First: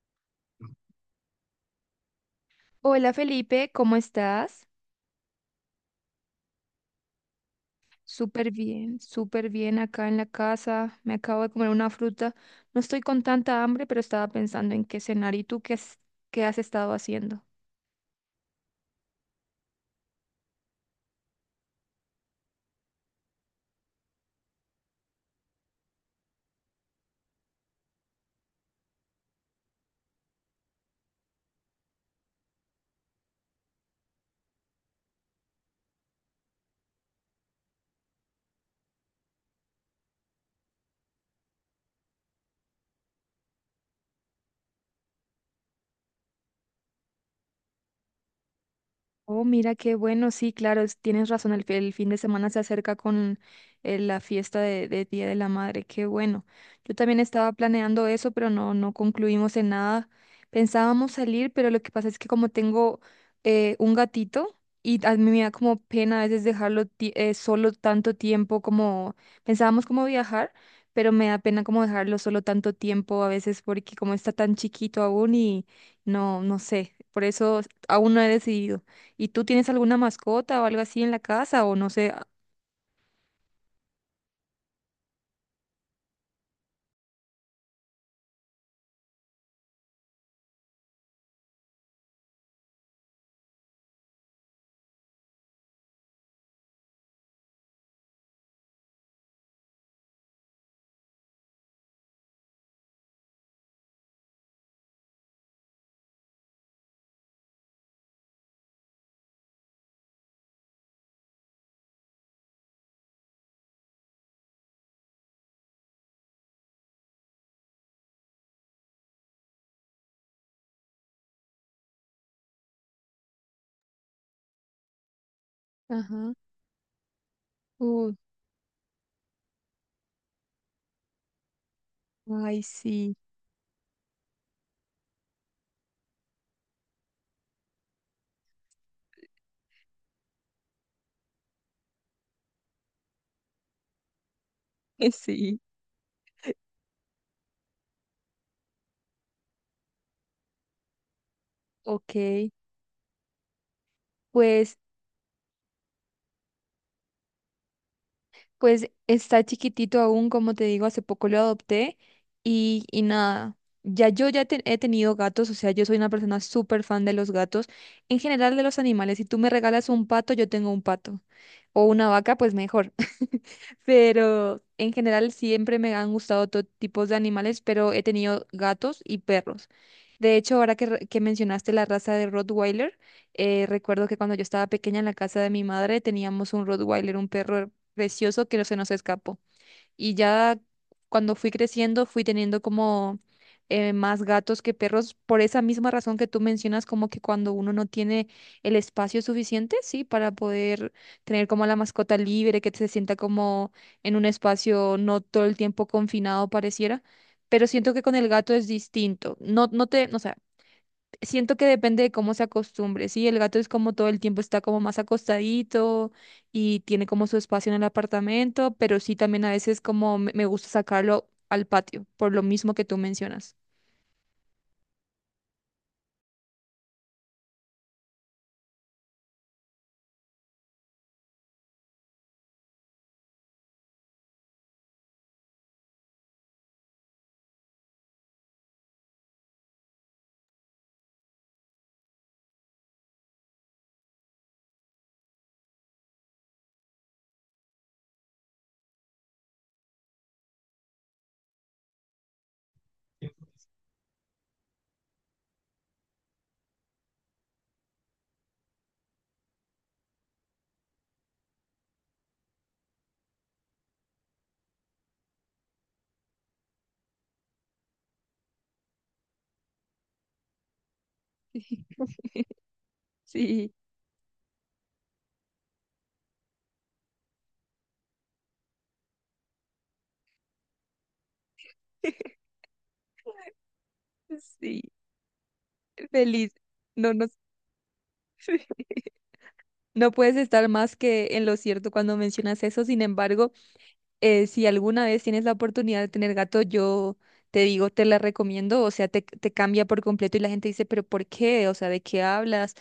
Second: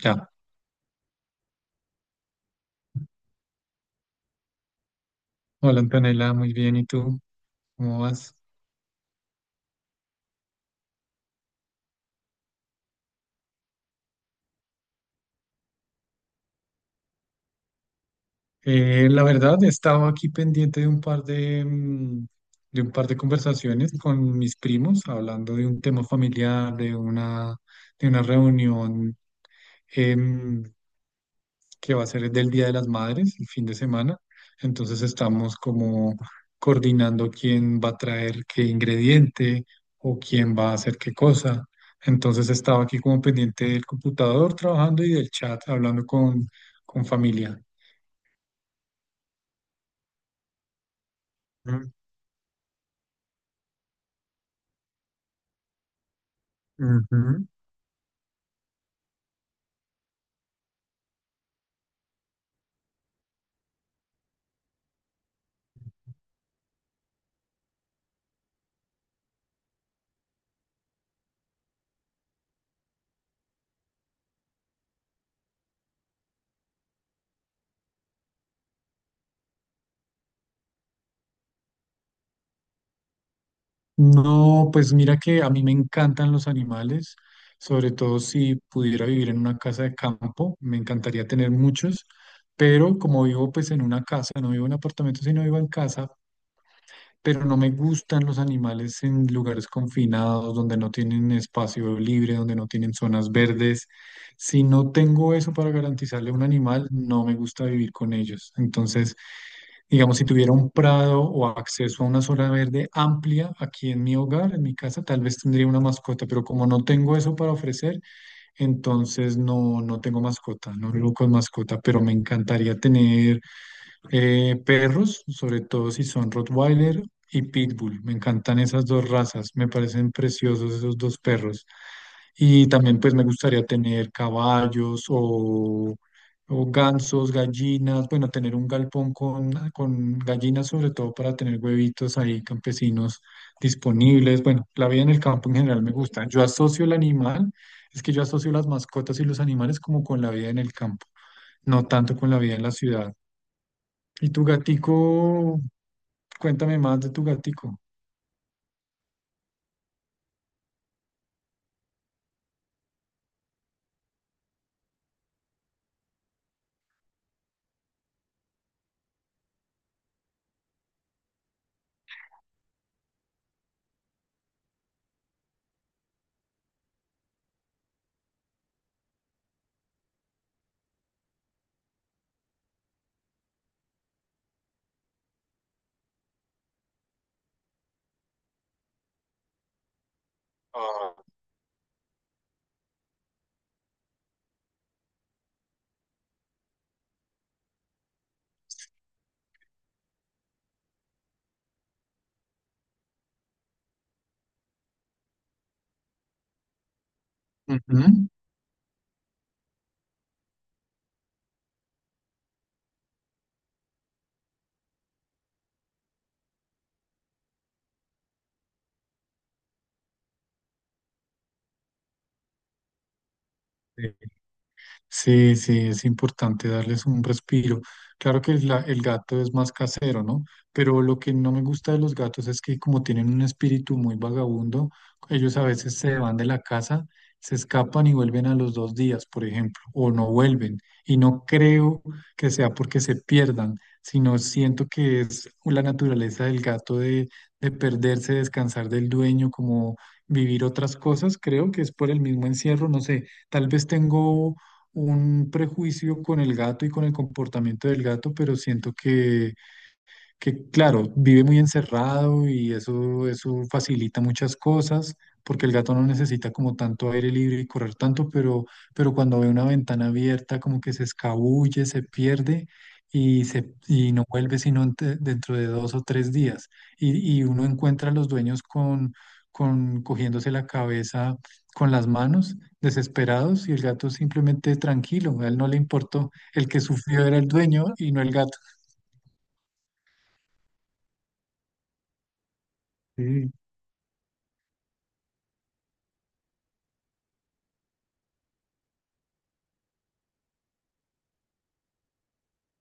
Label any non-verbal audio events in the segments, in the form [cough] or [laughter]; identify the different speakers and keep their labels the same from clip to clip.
Speaker 1: Ya,
Speaker 2: Hola Felipe, ¿cómo estás?
Speaker 1: hola Antonella, muy bien, ¿y tú? ¿Cómo vas?
Speaker 2: Súper bien acá en la casa. Me acabo de comer una fruta. No estoy con tanta hambre, pero estaba pensando en qué cenar. ¿Y tú qué, qué has estado haciendo?
Speaker 1: La verdad, he estado aquí pendiente de un par de, de un par de conversaciones con mis primos, hablando de un tema familiar, de una reunión em, que va a ser del Día de las Madres, el fin de semana. Entonces estamos como coordinando quién va a traer qué ingrediente o quién va a hacer qué cosa. Entonces estaba aquí como pendiente del computador trabajando y del chat hablando con familia.
Speaker 2: Oh, mira qué bueno, sí, claro, tienes razón, el fin de semana se acerca con la fiesta de Día de la Madre, qué bueno. Yo también
Speaker 1: Ujú.
Speaker 2: estaba planeando eso, pero no concluimos en nada. Pensábamos salir, pero lo que pasa es que como tengo un gatito y a mí me da como pena a veces dejarlo solo tanto tiempo, como pensábamos como viajar, pero me da pena como dejarlo solo tanto tiempo a veces porque como está tan chiquito aún y no sé, por eso aún no he decidido. ¿Y tú tienes alguna mascota o algo así en la casa o no sé?
Speaker 1: No, pues mira que a mí me encantan los animales, sobre todo si pudiera vivir en una casa de campo, me encantaría tener muchos, pero como vivo pues en una casa, no vivo en apartamento, sino vivo en casa, pero no me gustan los animales en lugares confinados, donde no tienen espacio libre, donde no tienen zonas verdes. Si no tengo eso para garantizarle a un animal, no me gusta vivir con ellos. Entonces, digamos, si tuviera un prado o acceso a una zona verde amplia aquí en mi hogar, en mi casa, tal vez tendría una mascota, pero como no tengo eso para ofrecer, entonces no, no tengo mascota, no vivo con mascota, pero me encantaría tener perros, sobre todo si son
Speaker 2: Ajá.
Speaker 1: Rottweiler y Pitbull. Me
Speaker 2: Uy.
Speaker 1: encantan esas dos razas, me parecen preciosos esos dos perros.
Speaker 2: Ay,
Speaker 1: Y también pues
Speaker 2: sí.
Speaker 1: me gustaría tener caballos o gansos, gallinas, bueno, tener un galpón con gallinas sobre todo para tener huevitos ahí campesinos disponibles. Bueno, la vida en
Speaker 2: [laughs]
Speaker 1: el campo en
Speaker 2: Sí.
Speaker 1: general me gusta. Yo asocio el animal, es que yo asocio las mascotas y los animales como con la vida en el campo, no
Speaker 2: Ok,
Speaker 1: tanto con la vida en la ciudad. ¿Y tu
Speaker 2: pues
Speaker 1: gatico? Cuéntame más de tu gatico.
Speaker 2: pues está chiquitito aún, como te digo, hace poco lo adopté y nada, ya yo ya he tenido gatos, o sea, yo soy una persona súper fan de los gatos, en general de los animales. Si tú me regalas un pato, yo tengo un pato, o una vaca, pues mejor. [laughs] Pero en general siempre me han gustado todo tipos de animales, pero he tenido gatos y perros. De hecho, ahora que mencionaste la raza de Rottweiler, recuerdo que cuando yo estaba pequeña en la casa de mi madre teníamos un Rottweiler, un perro precioso que no se nos escapó. Y ya
Speaker 1: Ah.
Speaker 2: cuando fui creciendo, fui teniendo como más gatos que perros, por esa misma razón que tú mencionas, como que cuando uno no tiene el espacio suficiente, sí, para poder tener como la mascota libre, que se sienta como en un espacio no todo el tiempo confinado pareciera. Pero siento que con el
Speaker 1: Ujú.
Speaker 2: gato es distinto. No sé. Siento que depende de cómo se acostumbre, ¿sí? El gato es como todo el tiempo está como más acostadito y tiene como su espacio en el apartamento, pero sí también a veces como me gusta sacarlo al patio, por lo mismo que tú mencionas.
Speaker 1: Sí, sí, es importante darles un respiro. Claro que el gato es más casero, ¿no? Pero lo que no me gusta de los gatos es que como tienen un espíritu muy vagabundo, ellos a veces se van de la casa, se escapan y vuelven a los dos días, por ejemplo, o no vuelven. Y no creo que sea porque se pierdan, sino siento que es la naturaleza del gato de perderse, descansar del dueño, como vivir otras cosas. Creo que es por el mismo encierro, no sé. Tal vez tengo un prejuicio con el gato y con el comportamiento del gato, pero siento que claro, vive muy encerrado y eso facilita muchas cosas, porque el gato no necesita como tanto aire libre y correr tanto, pero cuando ve una ventana abierta como que se escabulle, se pierde
Speaker 2: Sí.
Speaker 1: y no vuelve sino dentro de dos o tres días. Y uno encuentra a los dueños con cogiéndose la cabeza con las
Speaker 2: [laughs]
Speaker 1: manos, desesperados, y el gato simplemente
Speaker 2: Sí,
Speaker 1: tranquilo, a él no le importó,
Speaker 2: feliz.
Speaker 1: el que
Speaker 2: No,
Speaker 1: sufrió
Speaker 2: no.
Speaker 1: era el dueño y no el gato.
Speaker 2: [laughs] No puedes estar más que en lo cierto cuando mencionas eso. Sin embargo,
Speaker 1: Sí.
Speaker 2: si alguna vez tienes la oportunidad de tener gato, yo te digo, te la recomiendo. O sea, te cambia por completo y la gente dice, pero ¿por qué? O sea, ¿de qué hablas?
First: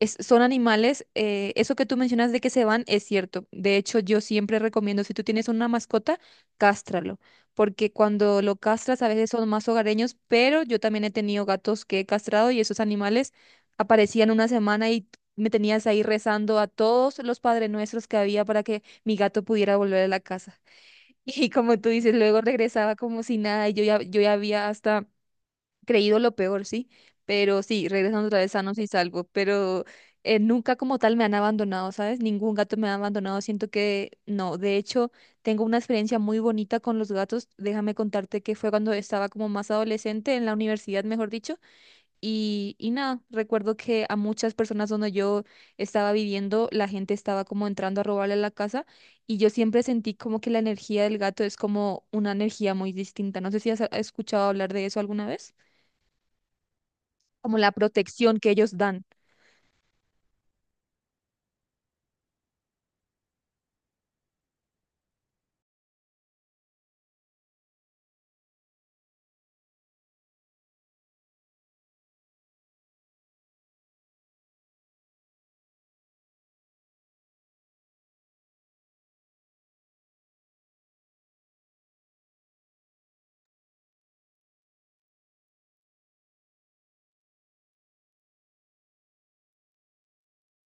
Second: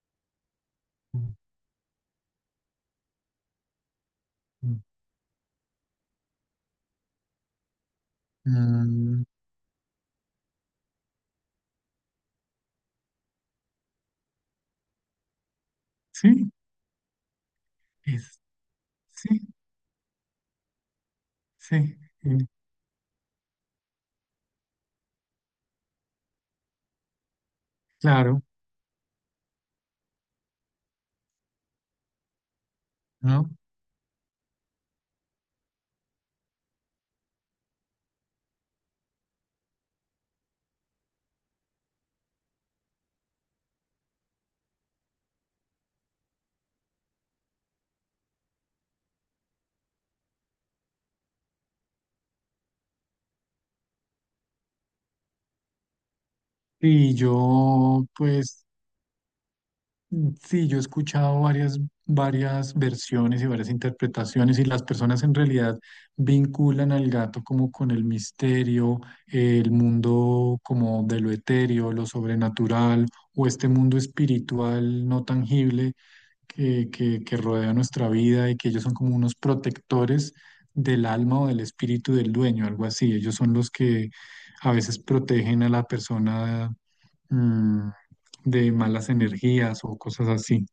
Speaker 2: Son animales. Eso que tú mencionas de que se van es cierto. De hecho, yo siempre recomiendo, si tú tienes una mascota, cástralo, porque cuando lo castras a
Speaker 1: Mm,
Speaker 2: veces son más hogareños, pero yo también he tenido gatos que he castrado y esos animales aparecían una semana y me tenías ahí
Speaker 1: sí,
Speaker 2: rezando a todos los Padre Nuestros que
Speaker 1: es,
Speaker 2: había para que mi
Speaker 1: sí,
Speaker 2: gato pudiera volver a la casa. [laughs] Y como tú
Speaker 1: sí,
Speaker 2: dices,
Speaker 1: eh,
Speaker 2: luego regresaba como si nada y yo ya había hasta creído lo peor, sí, pero sí, regresando otra
Speaker 1: claro,
Speaker 2: vez sanos y salvos, pero nunca como tal me han abandonado, ¿sabes? Ningún gato me ha abandonado,
Speaker 1: ¿no?
Speaker 2: siento que no. De hecho, tengo una experiencia muy bonita con los gatos, déjame contarte que fue cuando estaba como más adolescente en la universidad, mejor dicho, y nada, recuerdo que a muchas personas donde yo estaba viviendo, la gente estaba como entrando a robarle la casa y yo siempre sentí como que la energía del gato es como una energía muy distinta, no sé si has escuchado hablar de eso alguna vez
Speaker 1: Y
Speaker 2: como la
Speaker 1: yo,
Speaker 2: protección que
Speaker 1: pues,
Speaker 2: ellos dan.
Speaker 1: sí, yo he escuchado varias versiones y varias interpretaciones y las personas en realidad vinculan al gato como con el misterio, el mundo como de lo etéreo, lo sobrenatural o este mundo espiritual no tangible que rodea nuestra vida y que ellos son como unos protectores del alma o del espíritu del dueño, algo así. Ellos son los que a veces protegen a la persona mm, de malas energías o cosas así.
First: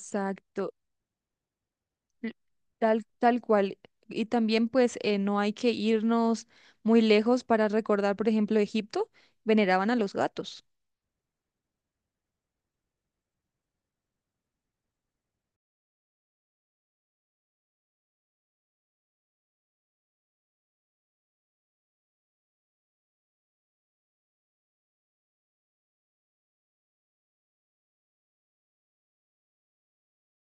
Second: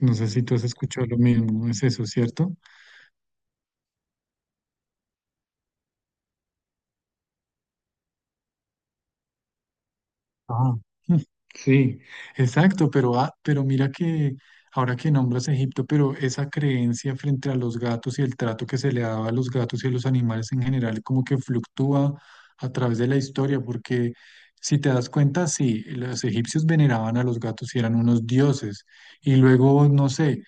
Speaker 1: No sé si tú has escuchado lo mismo, es eso,
Speaker 2: l-
Speaker 1: ¿cierto?
Speaker 2: tal cual. Y también pues no hay que irnos muy lejos para recordar, por ejemplo, Egipto, veneraban a los gatos.
Speaker 1: Ah, mm, sí, exacto, pero mira que ahora que nombras Egipto, pero esa creencia frente a los gatos y el trato que se le daba a los gatos y a los animales en general como que fluctúa a través de la historia, porque si te das cuenta, sí, los egipcios veneraban a los gatos y eran unos dioses, y luego, no sé,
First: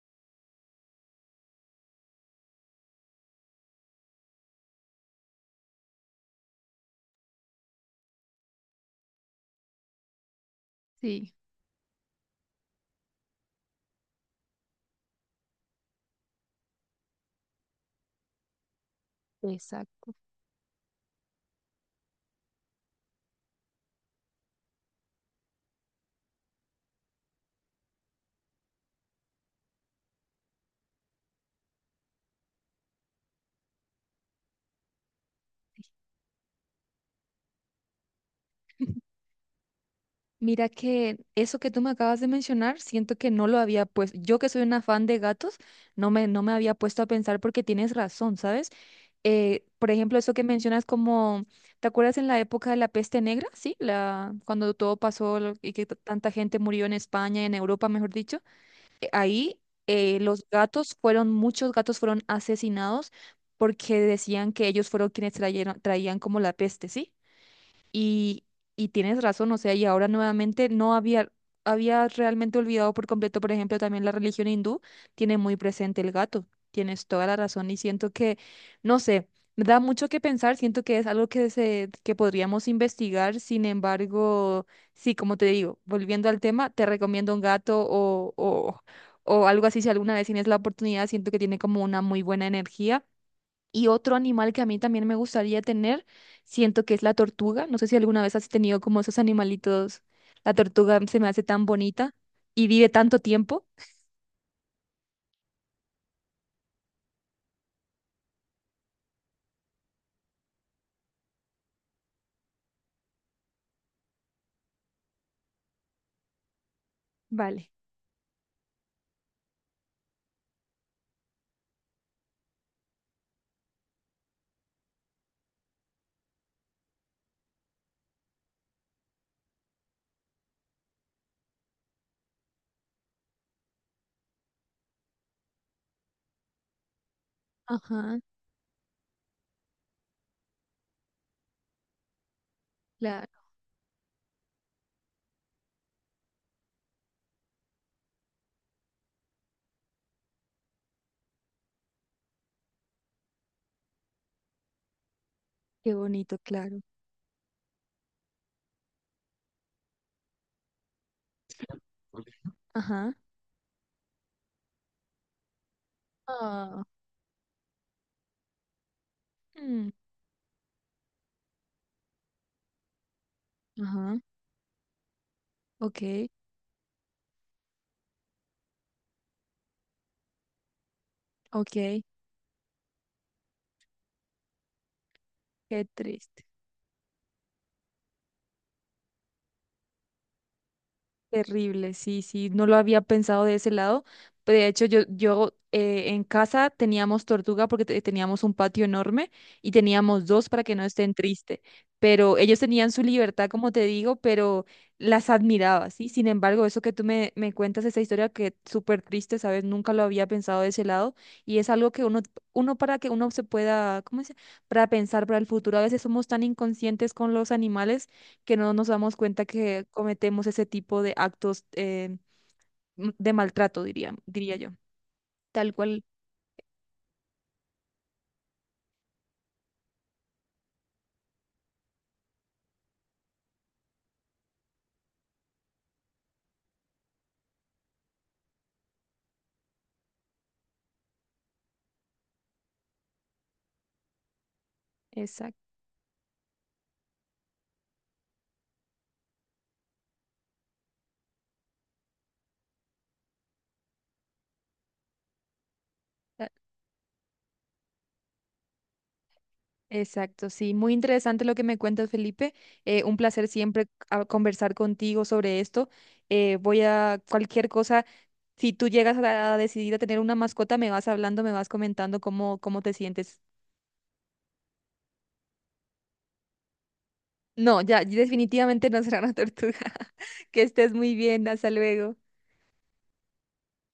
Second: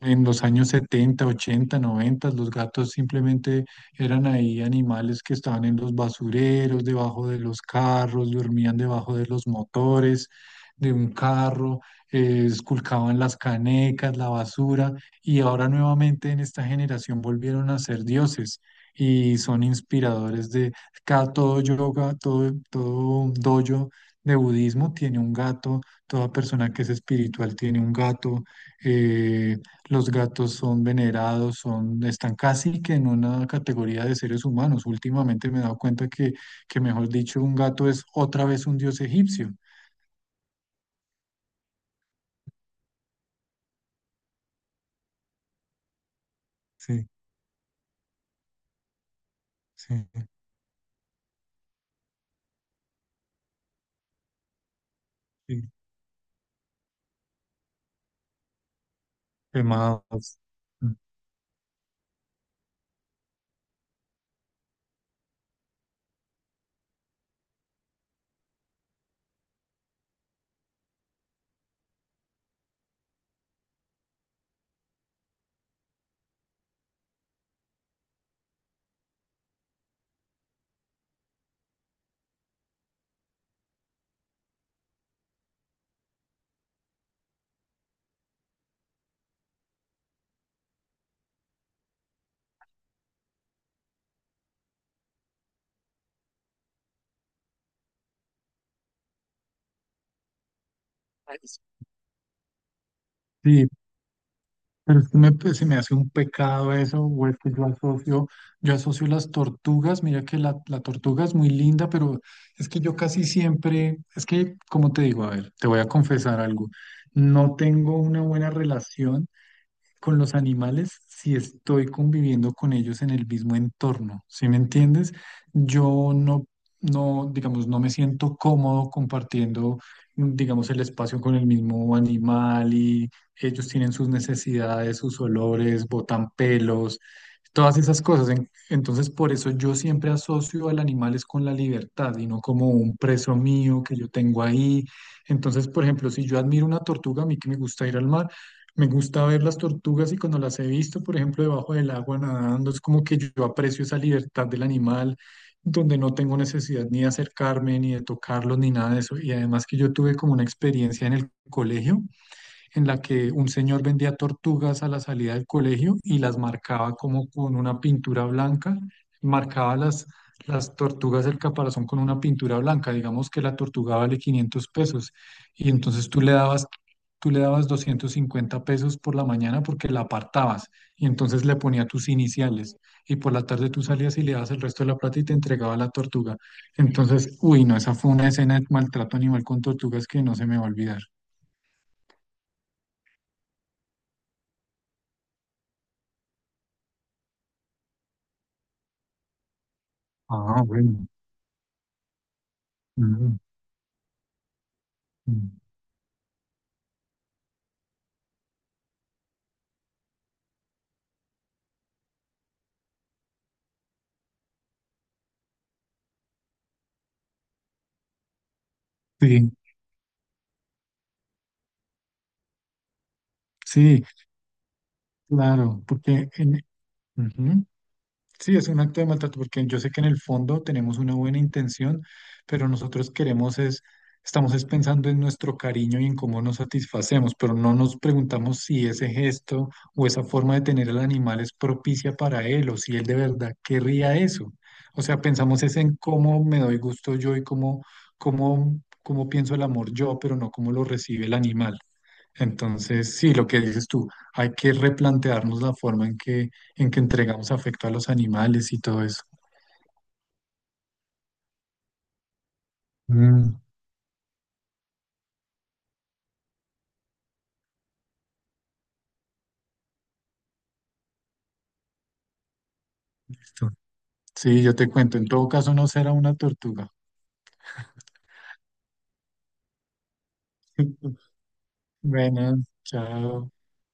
Speaker 1: en los años 70, 80, 90, los gatos simplemente eran ahí animales que estaban en los basureros, debajo de los carros, dormían debajo de los motores de un
Speaker 2: Sí,
Speaker 1: carro, esculcaban las canecas, la basura, y ahora nuevamente en esta generación volvieron a ser dioses y son
Speaker 2: exacto.
Speaker 1: inspiradores de cada todo yoga, todo dojo de budismo tiene un gato, toda persona que es espiritual tiene un gato. eh, los gatos son venerados, están casi que en una categoría de seres humanos. Últimamente me he dado cuenta que mejor dicho, un gato es otra vez un dios egipcio.
Speaker 2: Mira que eso que tú me acabas de mencionar, siento que no lo había puesto. Yo que soy una fan de gatos, no me había puesto a
Speaker 1: Sí,
Speaker 2: pensar porque tienes razón, ¿sabes? Por
Speaker 1: sí,
Speaker 2: ejemplo, eso que mencionas como, ¿te acuerdas en la época de la peste negra? Sí, cuando todo pasó
Speaker 1: sí.
Speaker 2: y que tanta gente murió en España, en Europa, mejor dicho. Ahí
Speaker 1: ¿Qué más?
Speaker 2: los gatos fueron, muchos gatos fueron asesinados porque decían que ellos traían como la peste, ¿sí? Y, y tienes razón, o sea, y ahora nuevamente no había, había realmente olvidado por completo, por ejemplo, también la religión hindú tiene muy presente el gato, tienes toda la razón y siento que, no sé, me da mucho que pensar, siento que es algo que podríamos investigar. Sin embargo, sí, como te digo, volviendo al tema, te recomiendo un gato o algo así, si alguna vez tienes la oportunidad, siento que tiene como una muy buena energía y otro animal que a mí también me gustaría tener, siento que es la tortuga. No sé si alguna vez has tenido como esos animalitos. La tortuga se me hace tan bonita y vive tanto tiempo.
Speaker 1: Sí, pero es que me, pues, se me hace un pecado eso, o es que yo asocio las tortugas, mira que la tortuga es muy linda, pero es que yo casi siempre, es que, como te digo, a ver, te voy a confesar algo, no
Speaker 2: Vale.
Speaker 1: tengo una buena relación con los animales si estoy conviviendo con ellos en el mismo entorno, ¿sí me entiendes? Yo no, no, Digamos, no me siento cómodo compartiendo digamos, el espacio con el mismo animal y ellos tienen sus necesidades, sus olores, botan pelos, todas esas
Speaker 2: Ajá,
Speaker 1: cosas. Entonces, por eso yo siempre asocio al animal es con la libertad y no como un preso
Speaker 2: claro,
Speaker 1: mío que yo tengo ahí. Entonces, por ejemplo, si yo admiro una tortuga, a mí que me gusta ir al mar, me gusta ver las tortugas y cuando las he visto, por ejemplo, debajo del agua nadando, es como que yo aprecio esa libertad del animal,
Speaker 2: qué
Speaker 1: donde no
Speaker 2: bonito,
Speaker 1: tengo
Speaker 2: claro.
Speaker 1: necesidad ni de acercarme, ni de tocarlos, ni nada de eso. Y además que yo tuve como una experiencia en el colegio en la
Speaker 2: Ajá.
Speaker 1: que un señor vendía tortugas a la salida del colegio y las
Speaker 2: Ah,
Speaker 1: marcaba como con una pintura blanca, marcaba
Speaker 2: mm,
Speaker 1: las tortugas del caparazón con una pintura blanca, digamos que la tortuga
Speaker 2: ajá,
Speaker 1: vale 500 pesos y entonces
Speaker 2: ok,
Speaker 1: tú le dabas 250 pesos por la mañana porque la apartabas y entonces le
Speaker 2: ok,
Speaker 1: ponía tus iniciales y por la tarde tú salías y le dabas el resto de la plata y te entregaba
Speaker 2: qué
Speaker 1: la tortuga.
Speaker 2: triste.
Speaker 1: Entonces, uy, no, esa fue una escena de maltrato animal con tortugas que no se me va a olvidar.
Speaker 2: Terrible, sí, sí, no lo había pensado de ese lado. Pero de hecho, yo en casa teníamos tortuga porque teníamos un patio enorme y teníamos dos
Speaker 1: Ah,
Speaker 2: para que no
Speaker 1: bueno.
Speaker 2: estén tristes. Pero ellos tenían su
Speaker 1: Ujú,
Speaker 2: libertad, como te digo, pero las
Speaker 1: ujú.
Speaker 2: admiraba, ¿sí? Sin embargo, eso que tú me cuentas, esa historia que es súper triste, ¿sabes? Nunca lo había pensado de ese lado y es algo que uno, uno para que uno se pueda, ¿cómo se? Para pensar para el futuro. A veces somos tan inconscientes con los animales que no nos damos cuenta
Speaker 1: Sí,
Speaker 2: que cometemos ese tipo de actos de maltrato,
Speaker 1: sí,
Speaker 2: diría yo. Tal
Speaker 1: claro,
Speaker 2: cual.
Speaker 1: porque ujú, sí es un acto de maltrato, porque yo sé que en el fondo tenemos una buena intención, pero nosotros queremos es, estamos es pensando en nuestro cariño y en cómo nos satisfacemos, pero no nos preguntamos si ese gesto o esa forma de tener al animal es propicia para él o si él de verdad querría eso. O sea, pensamos
Speaker 2: Exacta-
Speaker 1: es en cómo me doy gusto yo y cómo pienso el amor yo, pero no cómo lo recibe el animal. Entonces, sí, lo que dices tú, hay que replantearnos la forma en en que entregamos afecto a los animales y todo eso.
Speaker 2: Exacto, sí. Muy interesante lo que me cuentas, Felipe. Un placer
Speaker 1: Mm,
Speaker 2: siempre conversar contigo sobre esto. Voy a cualquier cosa. Si tú llegas a decidir a tener una mascota, me vas hablando, me vas comentando cómo te sientes.
Speaker 1: Listo. Sí, yo te cuento, en todo caso no será una tortuga.
Speaker 2: No, ya, definitivamente no será una tortuga. [laughs] Que estés muy
Speaker 1: [laughs]
Speaker 2: bien. Hasta luego.
Speaker 1: Bueno, chao.